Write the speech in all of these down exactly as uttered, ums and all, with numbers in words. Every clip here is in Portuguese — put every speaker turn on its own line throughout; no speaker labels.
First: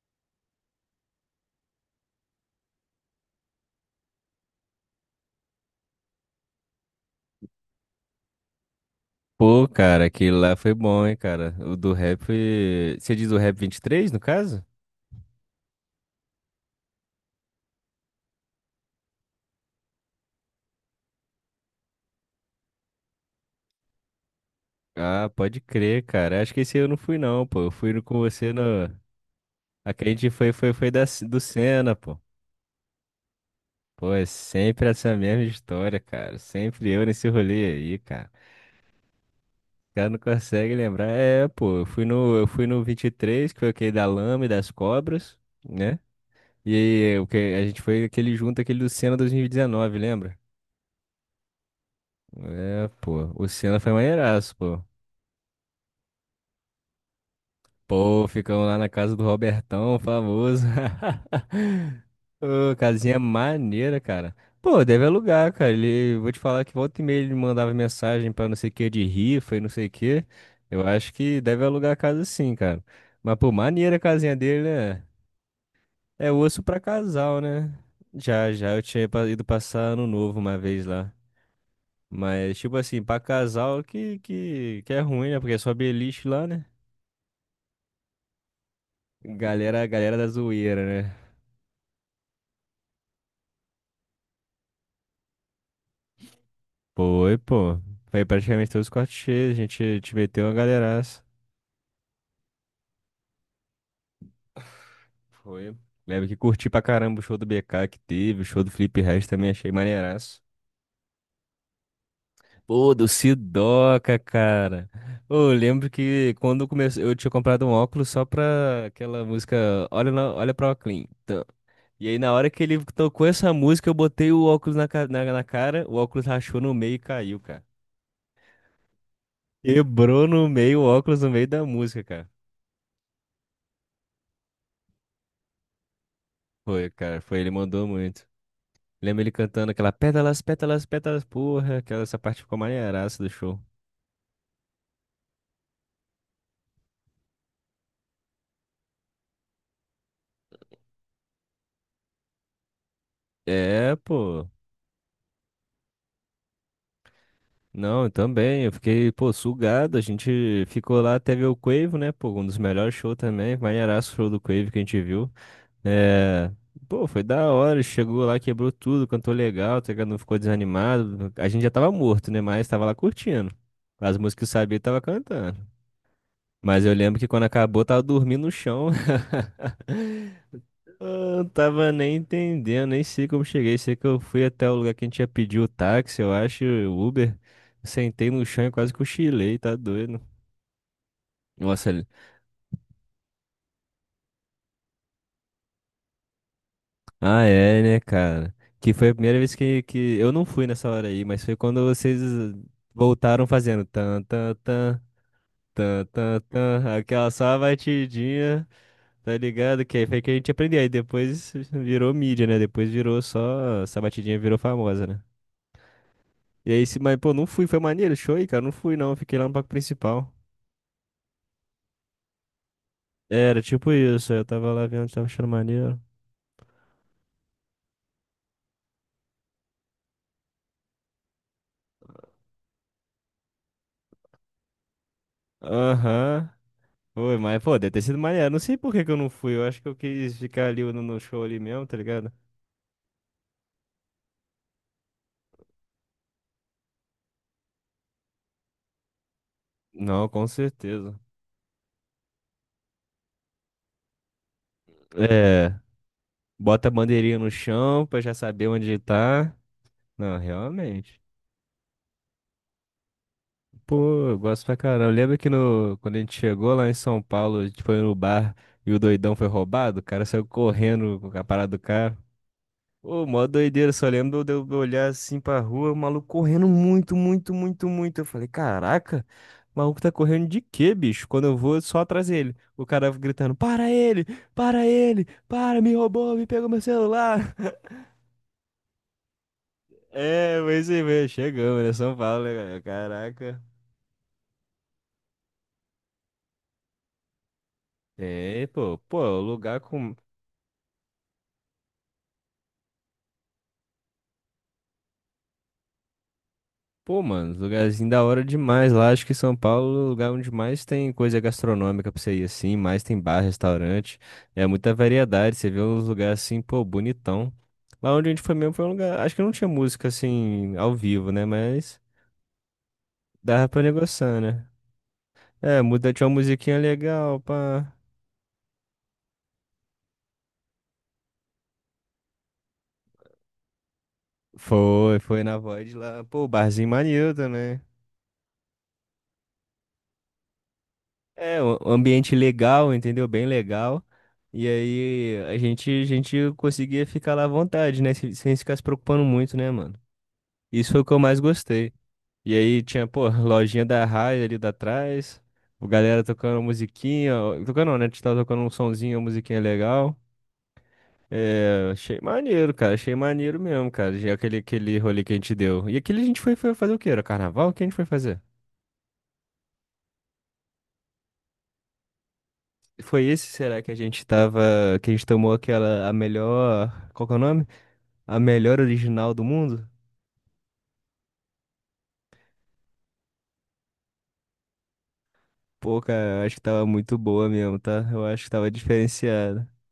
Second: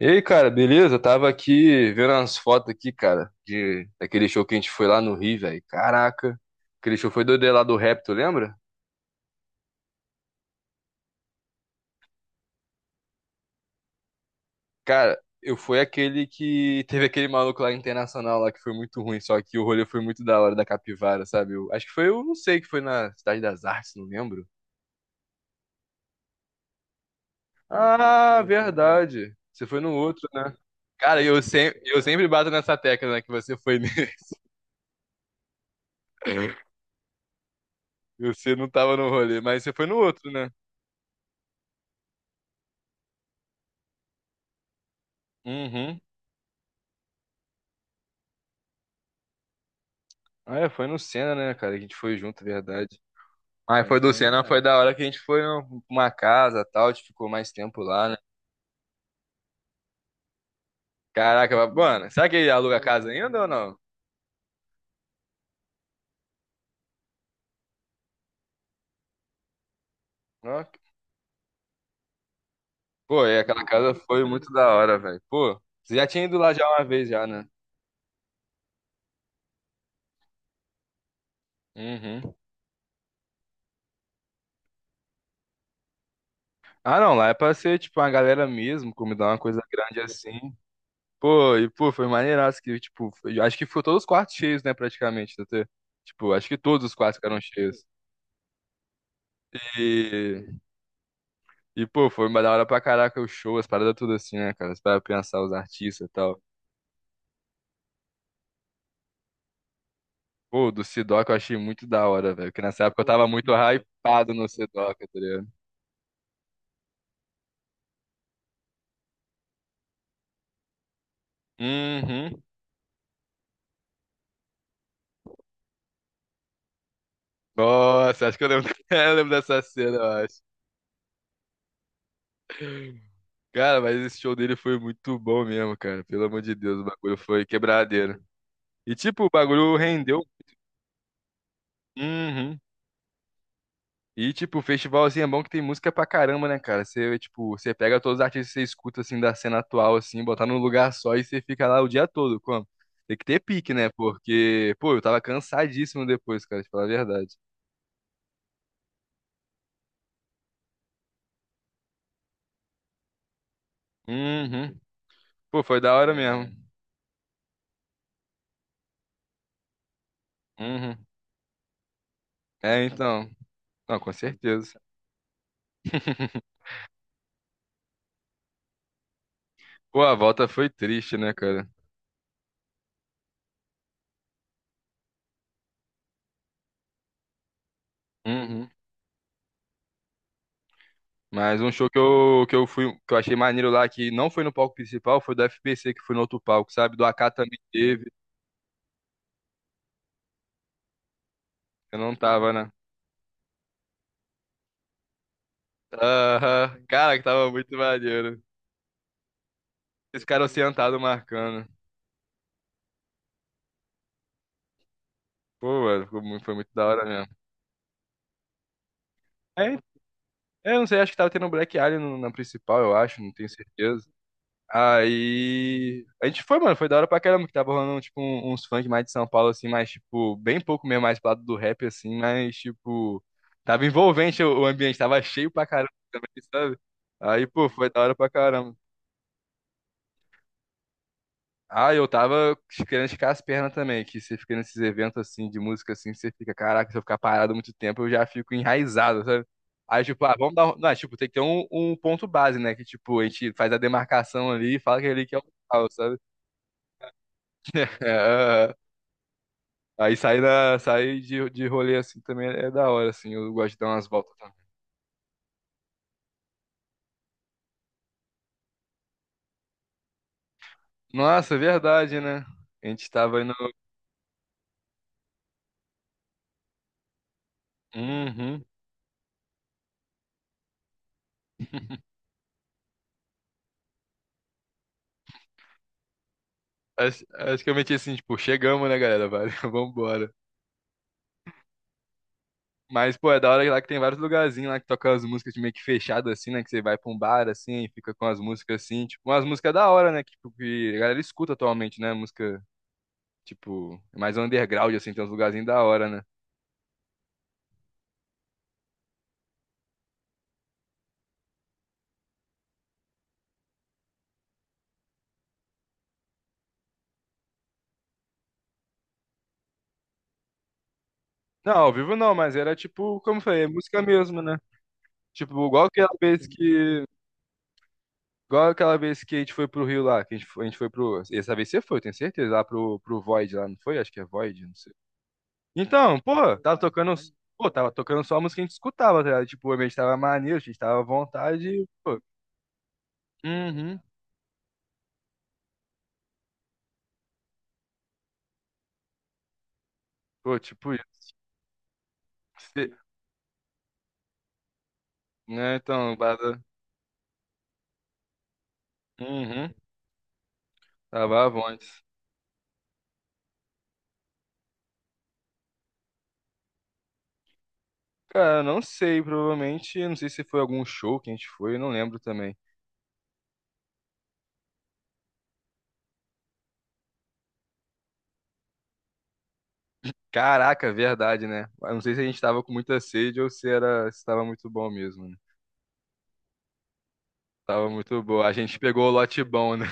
E aí, cara, beleza? Eu Tava aqui vendo umas fotos aqui, cara, de daquele show que a gente foi lá no Rio, velho. Caraca, aquele show foi do lá do rap, tu lembra?
Pô, cara, aquele lá foi bom, hein, cara. O do rap foi... Você diz o rap vinte e três no caso?
Cara, eu fui aquele que teve aquele maluco lá internacional lá que foi muito ruim, só que o rolê foi muito da hora da capivara, sabe? Eu, acho que foi, eu não sei, que foi na Cidade das Artes, não lembro.
Ah, pode crer, cara. Acho que esse eu não fui, não, pô. Eu fui no- com
Ah,
você no...
verdade. Você foi no
A que a
outro,
gente foi,
né?
foi, foi da,
Cara,
do
eu sempre,
Senna,
eu
pô.
sempre bato nessa tecla, né, que você foi nele.
Pô, é sempre essa mesma história, cara. Sempre eu nesse rolê aí, cara.
Você não tava no rolê, mas você foi
O
no
cara não
outro, né?
consegue lembrar. É, pô, eu fui no, eu fui no vinte e três que foi aquele da lama e das cobras, né?
Uhum.
E aí, o que a gente foi aquele junto, aquele do Senna dois mil e dezenove, lembra?
Ah, é, foi no Senna, né, cara? Que A gente foi junto, é
É,
verdade.
pô, o
Mas
Senna foi
Foi foi do sim, Senna,
maneiraço,
foi da
pô.
hora que a gente foi num- uma casa e tal, a gente ficou mais tempo lá, né?
Pô, ficamos lá na casa do Robertão, famoso.
Caraca, mas, mano, será que ele
Ô,
aluga a casa
casinha
ainda ou não?
maneira, cara. Pô, deve alugar, cara. Ele, vou te falar que volta e meia ele mandava mensagem pra não sei o que de rifa e não sei o que.
Ó.
Eu acho que deve alugar a casa sim, cara.
Pô,
Mas,
e
pô,
aquela casa
maneira a
foi
casinha
muito
dele,
da hora,
né?
velho. Pô, você já tinha
É
ido lá
osso
já
pra
uma vez já,
casal,
né?
né? Já, já eu tinha pa- ido passar ano novo uma vez lá.
Uhum.
Mas, tipo assim, pra casal que, que, que é ruim, né? Porque é só beliche lá, né?
Ah, não, lá é pra ser, tipo, uma galera mesmo, comida, uma coisa
Galera,
grande
galera da
assim.
zoeira, né?
Pô, e, pô, foi maneiraço que, tipo, foi- acho que ficou todos os quartos cheios, né, praticamente, Tetê? Tipo, acho que todos os quartos
Foi,
ficaram
pô.
cheios.
Foi praticamente todos os cortes cheios. A gente te meteu uma galeraça.
E, pô, foi uma da hora pra caraca o show, as paradas tudo assim, né, cara? Você vai pensar os
Foi.
artistas e
Lembro que
tal.
curti pra caramba o show do B K que teve. O show do Felipe Ret também achei maneiraço.
Pô, o do Sidoca eu achei muito da hora, velho. Porque nessa
Pô,
época eu
do
tava muito
Sidoca,
hypado no
cara.
Sidoca, tá ligado?
Ô, eu lembro que quando começou, eu tinha comprado um óculos só pra aquela música olha, na, olha pra Oclean. E aí, na
Uhum.
hora que ele tocou essa música, eu botei o óculos na, ca- na, na cara, o óculos rachou no meio e caiu, cara.
Nossa, acho que eu lembro, eu lembro dessa cena, eu
Quebrou
acho.
no meio o óculos no meio da música, cara.
Cara, mas esse show dele foi muito bom mesmo, cara. Pelo amor de Deus, o
Foi,
bagulho
cara, foi,
foi
ele mandou
quebradeiro.
muito.
E,
Lembro
tipo, o
ele cantando
bagulho
aquela
rendeu.
pétalas, pétalas, pétalas, porra, aquela essa parte ficou
Uhum.
maneiraça do show.
E, tipo, o festival, assim, é bom que tem música pra caramba, né, cara? Você, tipo, você pega todos os artistas que você escuta, assim, da cena atual, assim, botar num lugar só e você fica lá o dia todo, como? Tem que ter pique, né?
É, pô.
Porque, pô, eu tava cansadíssimo depois, cara, de falar a verdade.
Não, eu também, eu fiquei, pô, sugado. A gente ficou lá até ver o Quavo, né, pô, um dos melhores shows também. Maneiraço o show do Quavo
Uhum.
que a gente viu.
Pô, foi da hora
É.
mesmo.
Pô, foi da hora, chegou lá, quebrou tudo, cantou legal, tá ligado? Não ficou
Uhum.
desanimado. A gente já tava morto, né, mas
É,
tava lá
então.
curtindo.
Não, com
As músicas que eu sabia,
certeza.
eu tava cantando. Mas eu lembro que quando acabou, eu tava dormindo no chão.
Pô, a volta foi triste, né,
Eu
cara?
tava nem entendendo, nem sei como cheguei. Sei que eu fui até o lugar que a gente ia pedir o táxi, eu acho, o Uber. Sentei no chão
Uhum.
e quase cochilei, tá doido.
Mas um show
Nossa,
que
ele-
eu, que eu fui, que eu achei maneiro lá, que não foi no palco principal, foi do F P C, que foi no outro palco, sabe? Do A K
ah,
também
é, né,
teve.
cara? Que foi a primeira vez que, que eu não fui nessa hora aí, mas foi quando
Eu não
vocês
tava, né?
voltaram fazendo tan, tan, tan, tan, tan,
Aham.
tan,
Cara, que
aquela só
tava
a
muito maneiro.
batidinha, tá ligado? Que aí foi
Esse
que a
cara
gente aprendeu. Aí
sentado
depois
marcando.
virou mídia, né? Depois virou só, essa batidinha virou famosa, né?
Pô, mano, ficou muito- foi muito
E
da
aí, se,
hora
mas, pô,
mesmo.
não fui, foi maneiro, show aí, cara, não fui não, fiquei lá no palco
É,
principal.
eu não sei, acho que tava tendo um Black Alien no- na principal, eu acho, não tenho
Era tipo
certeza.
isso, aí eu tava lá vendo, tava achando maneiro.
Aí. A gente foi, mano, foi da hora pra caramba, que tava rolando, tipo, um- uns funk mais de São Paulo, assim, mais, tipo, bem pouco mesmo, mais pro lado do rap, assim, mas, tipo. Tava envolvente o o ambiente, tava cheio pra caramba também,
Aham.
sabe?
Foi,
Aí,
mas,
pô,
pô,
foi
deve
da
ter
hora
sido
pra
maneiro, não
caramba.
sei por que que eu não fui, eu acho que eu quis ficar ali no, no show ali mesmo,
Ah,
tá
eu
ligado?
tava querendo esticar as pernas também, que você fica nesses eventos assim de música assim, você fica, caraca, se eu ficar parado muito tempo, eu já fico enraizado, sabe? Aí, tipo,
Não,
ah,
com
vamos dar. Um- Não, é, tipo,
certeza.
tem que ter um, um ponto base, né? Que, tipo, a gente faz a demarcação ali e fala que é ali que é o
É,
local, sabe?
bota a bandeirinha no
É,
chão pra já saber
aham.
onde tá.
Aí
Não,
sair da, sair
realmente.
de, de rolê assim também é da hora, assim. Eu gosto de dar umas
Pô,
voltas
eu
também.
gosto pra caramba. Lembra que no, quando a gente chegou lá em São Paulo, a gente foi no bar e o doidão foi roubado? O cara saiu correndo com a
Nossa, é
parada do carro.
verdade, né? A gente
Ô,
tava
mó
indo.
doideira, só lembro de eu olhar assim pra rua, o maluco correndo muito, muito, muito, muito. Eu falei,
Uhum.
caraca, o maluco tá correndo de quê, bicho? Quando eu vou, só atrás dele. O cara gritando, para ele, para ele, para, me roubou, me pegou meu
Acho,
celular.
acho que eu meti assim, tipo, chegamos, né, galera? Valeu, vambora.
É, mas aí, chegamos, né? São Paulo, né, cara?
Mas, pô, é da
Caraca.
hora lá que tem vários lugarzinhos lá que tocam as músicas de meio que fechado, assim, né? Que você vai pra um bar, assim, e fica com as
É,
músicas,
pô,
assim.
pô,
Tipo,
o
umas músicas
lugar
da hora,
com...
né? Que, tipo, que a galera escuta atualmente, né? Música, tipo, mais underground, assim, tem uns lugarzinhos da hora, né?
Pô, mano, lugarzinho da hora demais lá. Acho que São Paulo é o lugar onde mais tem coisa gastronômica pra você ir assim, mais tem bar, restaurante. É muita variedade. Você vê uns lugares assim, pô, bonitão. Lá onde a gente foi mesmo foi um lugar. Acho que não tinha música assim, ao vivo, né?
Não, ao
Mas
vivo não, mas era, tipo, como eu falei, é
dava pra
música mesmo,
negociar,
né?
né?
Tipo,
É,
igual aquela
muda, tinha uma
vez
musiquinha
que...
legal, pá.
Igual aquela vez que a gente foi pro Rio lá, que a gente foi, a gente foi pro... Essa vez você foi, eu tenho certeza, lá pro, pro Void lá, não foi? Acho que é Void, não sei.
Foi, foi na Void
Então,
lá. Pô,
porra, tava
barzinho
tocando,
maneiro
pô,
também.
tava tocando só a música que a gente escutava, tá ligado? Tipo, a gente tava maneiro, a gente tava à
É,
vontade,
um
e,
um
pô,
ambiente legal, entendeu? Bem
uhum,
legal. E aí a gente, a gente conseguia ficar lá à vontade, né? Sem, sem ficar se preocupando muito, né, mano?
pô,
Isso
tipo
foi
isso.
o que eu mais gostei. E aí
Se-
tinha, pô, lojinha da Raia ali da trás,
né,
o
então,
galera
bada,
tocando musiquinha, ó, tocando não, né? A gente tava tocando um sonzinho, uma musiquinha
uhum,
legal.
tava à vontade.
É, achei maneiro, cara, achei maneiro mesmo, cara, já aquele, aquele rolê que a gente deu. E aquele a gente foi, foi fazer o quê? Era carnaval? O que a gente foi fazer?
Cara, não sei, provavelmente, não sei se foi algum show que a gente foi, eu não lembro também.
Foi esse, será que a gente tava, que a gente tomou aquela, a melhor, qual que é o nome? A melhor original do mundo?
Caraca, verdade, né? Eu Não sei se a gente tava com muita sede ou se era, se tava muito bom mesmo, né?
Pô, cara, eu acho que tava muito boa mesmo,
Tava
tá?
muito
Eu
bom.
acho que
A
tava
gente pegou o lote
diferenciada.
bom, né?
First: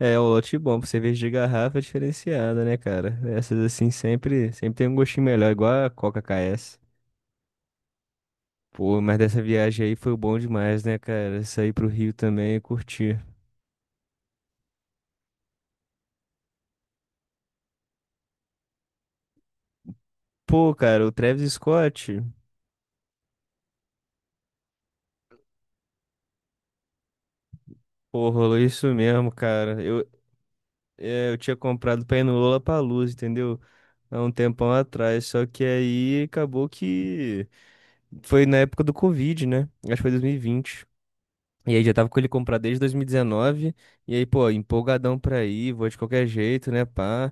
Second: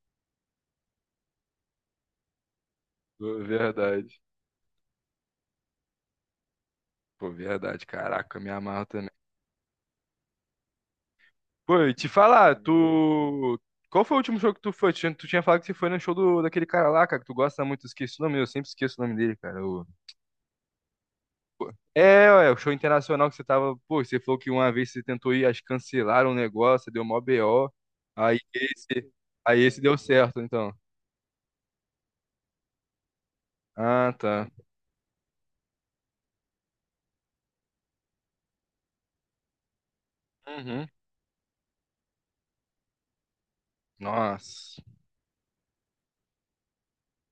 É, o lote bom, pra cerveja de garrafa é diferenciada, né, cara? Essas assim
Verdade.
sempre, sempre tem um gostinho melhor, igual a Coca K S.
Pô, verdade, caraca, eu me amarro.
Pô, mas dessa viagem aí foi bom demais, né, cara? Sair
Pô,
pro
e te
Rio também
falar,
e curtir.
tu. Qual foi o último show que tu foi? Tu tinha, tu tinha falado que você foi no show do, daquele cara lá, cara, que tu gosta muito, esqueci o nome, eu sempre esqueço o nome dele, cara. O...
Pô, cara, o Travis
pô.
Scott,
É, ué, o show internacional que você tava. Pô, você falou que uma vez você tentou ir, acho que cancelaram o negócio, deu mó B O.
pô,
Aí
rolou isso
esse.
mesmo,
Aí esse
cara.
deu
Eu,
certo, então.
é, eu tinha comprado pra ir no Lollapalooza, entendeu?
Ah,
Há um
tá.
tempão atrás. Só que aí acabou que foi na época do Covid, né? Acho que foi dois mil E vinte
Uhum.
e aí já tava com ele comprar desde dois mil e dezenove. E dezenove. E aí, pô,
Nossa.
empolgadão pra ir, vou de qualquer jeito, né, pá.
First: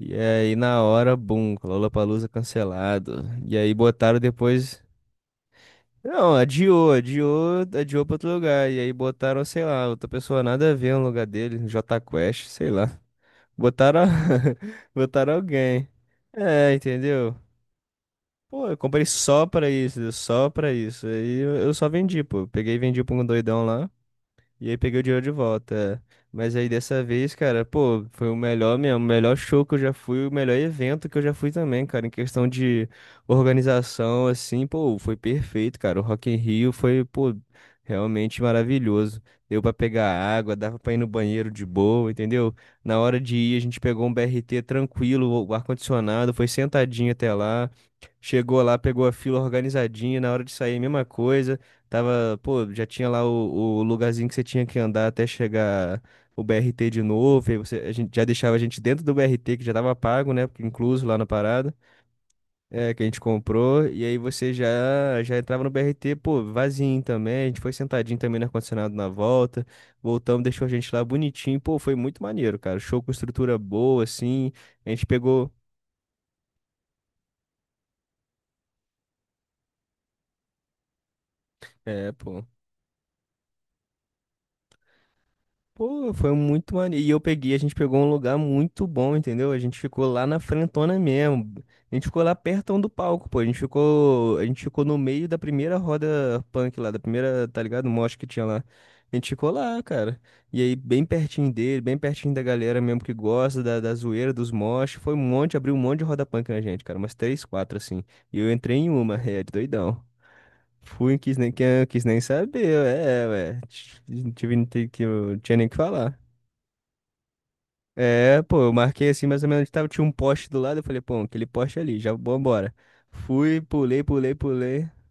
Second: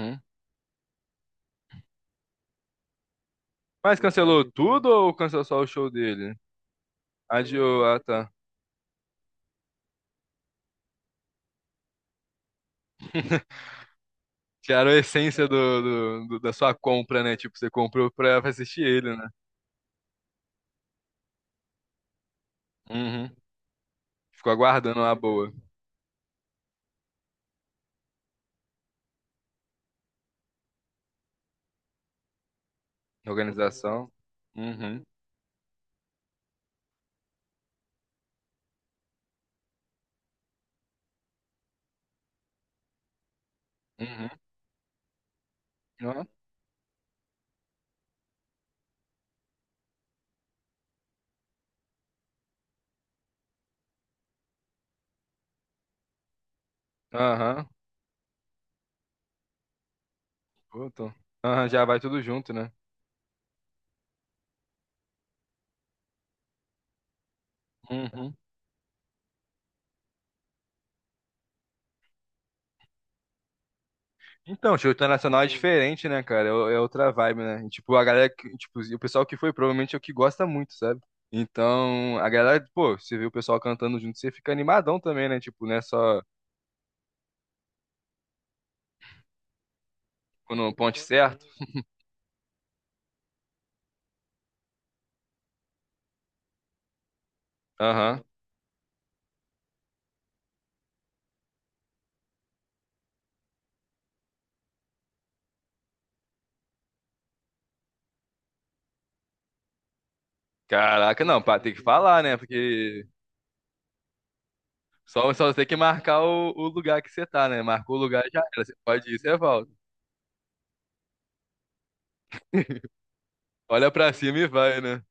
E aí na hora, bum, Lollapalooza cancelado. E aí
Mas
botaram
cancelou
depois.
tudo ou cancelou só o show dele?
Não, adiou, adiou,
Adiou, ah,
adiou pra outro
tá.
lugar. E aí botaram, sei lá, outra pessoa nada a ver no lugar dele, Jota Quest, sei lá. Botaram,
Tiraram a
botaram
essência do,
alguém.
do- do- da sua
É,
compra,
entendeu?
né? Tipo, você comprou pra
Pô, eu
assistir
comprei
ele, né?
só pra isso, só pra isso. Aí eu eu só vendi, pô. Eu peguei e vendi pra um
Uhum.
doidão lá.
Ficou
E aí
aguardando
peguei o
uma
dinheiro de
boa
volta. É. Mas aí dessa vez, cara, pô, foi o melhor mesmo, o melhor show que eu já fui, o melhor evento que eu já fui também, cara. Em questão de
organização.
organização, assim, pô,
Uhum.
foi perfeito, cara. O Rock in Rio foi, pô, realmente maravilhoso. Deu pra pegar água, dava pra ir no banheiro de boa, entendeu? Na hora de ir, a gente pegou um
Uhum.
B R T tranquilo, o
Ó.
ar-condicionado, foi sentadinho até lá. Chegou lá, pegou a fila organizadinha, na hora de sair, mesma coisa. Tava, pô, já tinha lá o, o lugarzinho que você tinha que andar até chegar o B R T de novo. Aí
Aham.
você, a gente já deixava a gente dentro do B R T, que já tava pago, né? Porque
Pô,
incluso
tô-
lá na
Aham,
parada,
já vai tudo junto, né?
é, que a gente comprou. E aí você já já entrava no B R T, pô, vazio também. A gente foi sentadinho
Uhum.
também no ar-condicionado na volta. Voltamos, deixou a gente lá bonitinho. Pô, foi muito maneiro, cara. Show com estrutura boa, assim.
Então,
A
show
gente
internacional é
pegou.
diferente, né, cara? É o- é outra vibe, né? E, tipo, a galera, que- tipo, e o pessoal que foi provavelmente é o que gosta muito, sabe?
É,
Então, a
pô.
galera, pô, você vê o pessoal cantando junto, você fica animadão também, né? Tipo, né,
Pô,
só
foi muito maneiro. E eu peguei, a gente pegou um lugar muito bom, entendeu? A gente ficou lá na
quando o
frentona
ponte é certo.
mesmo. A gente ficou lá perto do palco, pô. A gente ficou, a gente ficou no meio da primeira roda punk lá, da primeira, tá ligado? Mosh
Aham.
que tinha lá. A gente ficou lá, cara. E aí, bem pertinho dele, bem pertinho da galera mesmo que gosta da, da zoeira, dos mosh. Foi um monte, abriu um monte de roda punk na gente, cara. Umas três, quatro, assim. E eu entrei em uma, é, doidão. Fui,
Caraca,
quis
não,
nem,
pá, tem que
que- quis nem
falar, né?
saber,
Porque
é, ué. Tive, não tive-
só,
não
só
tinha
tem
nem o
que
que falar.
marcar o, o lugar que você tá, né? Marcou o lugar já
É, pô,
era. Você
eu
pode
marquei
ir,
assim
você
mais ou menos,
volta.
tava, tinha um poste do lado, eu falei, pô, aquele poste ali, já vambora. Fui,
Olha
pulei,
pra
pulei,
cima e vai,
pulei.
né?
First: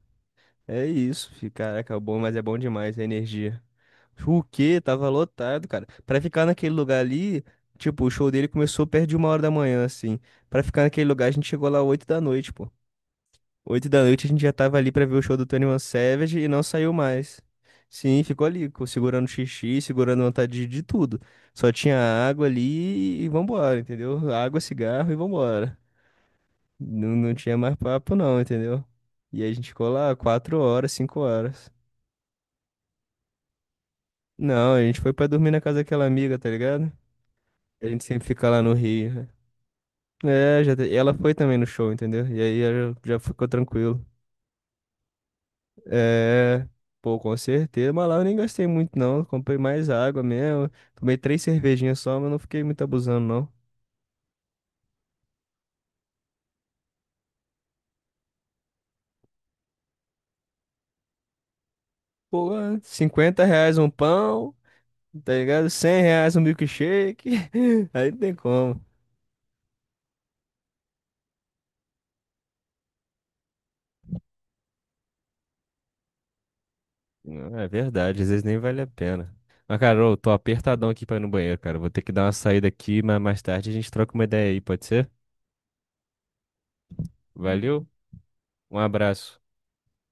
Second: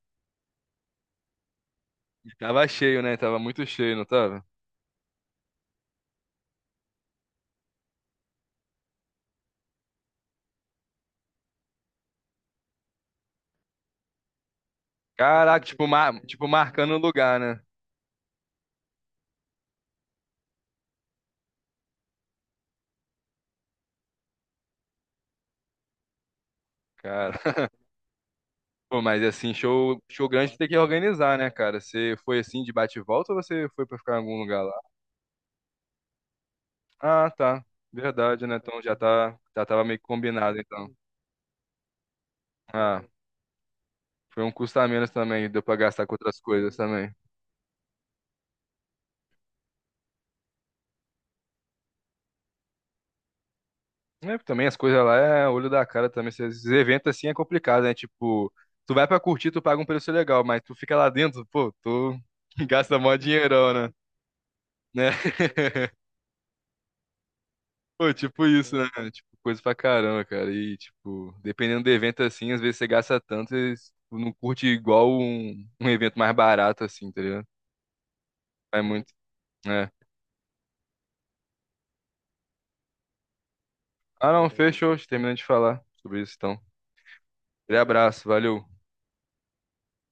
É isso, fi, caraca, é bom,
E
mas é bom
tava
demais
cheio,
a
né? Tava
energia.
muito cheio, não
O
tava?
quê? Tava lotado, cara. Pra ficar naquele lugar ali, tipo, o show dele começou perto de uma hora da manhã, assim. Pra ficar naquele lugar, a gente chegou lá oito da noite, pô. Oito da noite a gente já tava ali pra ver o show do
Caraca,
vinte e um
tipo, mar,
Savage
tipo
e não saiu
marcando o lugar,
mais.
né?
Sim, ficou ali, co- segurando xixi, segurando vontade de de tudo. Só tinha água ali e vambora, entendeu? Água, cigarro e vambora. Não, não
Cara,
tinha mais papo não, entendeu?
pô, mas
E aí
assim,
a gente ficou
show,
lá
show grande
quatro
tem que
horas, cinco
organizar, né,
horas.
cara? Você foi assim de bate e volta ou você foi pra ficar em algum lugar lá?
Não, a gente foi pra dormir na casa daquela amiga, tá ligado?
Ah, tá.
A gente sempre
Verdade,
fica
né?
lá no
Então já
Rio.
tá, já tava meio que combinado,
Né? É, já,
então.
te- ela foi também no show, entendeu? E aí eu
Ah,
já ficou tranquilo.
foi um custo a menos também, deu pra gastar com outras
É,
coisas também.
pô, com certeza. Mas lá eu nem gastei muito, não. Comprei mais água mesmo. Tomei três cervejinhas só, mas não fiquei muito abusando, não.
É, também as coisas lá é olho da cara também. Esses eventos assim é complicado, né? Tipo, tu vai pra curtir, tu paga um preço legal, mas tu fica lá dentro, pô, tu
Pô,
gasta mó
cinquenta
dinheirão,
reais um
né?
pão,
Né?
tá ligado? Cem reais um milkshake. Aí
Pô,
não tem
tipo isso,
como.
né? Tipo, coisa pra caramba, cara. E, tipo, dependendo do evento assim, às vezes você gasta tanto e tu não curte igual um, um evento mais barato, assim, tá ligado?
Não, é verdade, às vezes nem vale
É
a
muito,
pena. Mas,
né?
cara, eu tô apertadão aqui pra ir no banheiro, cara. Vou ter que dar uma saída aqui, mas mais tarde a gente troca uma
Ah, não,
ideia aí, pode
fechou.
ser?
Terminando de falar sobre isso, então. Grande
Valeu,
abraço, valeu.
um abraço.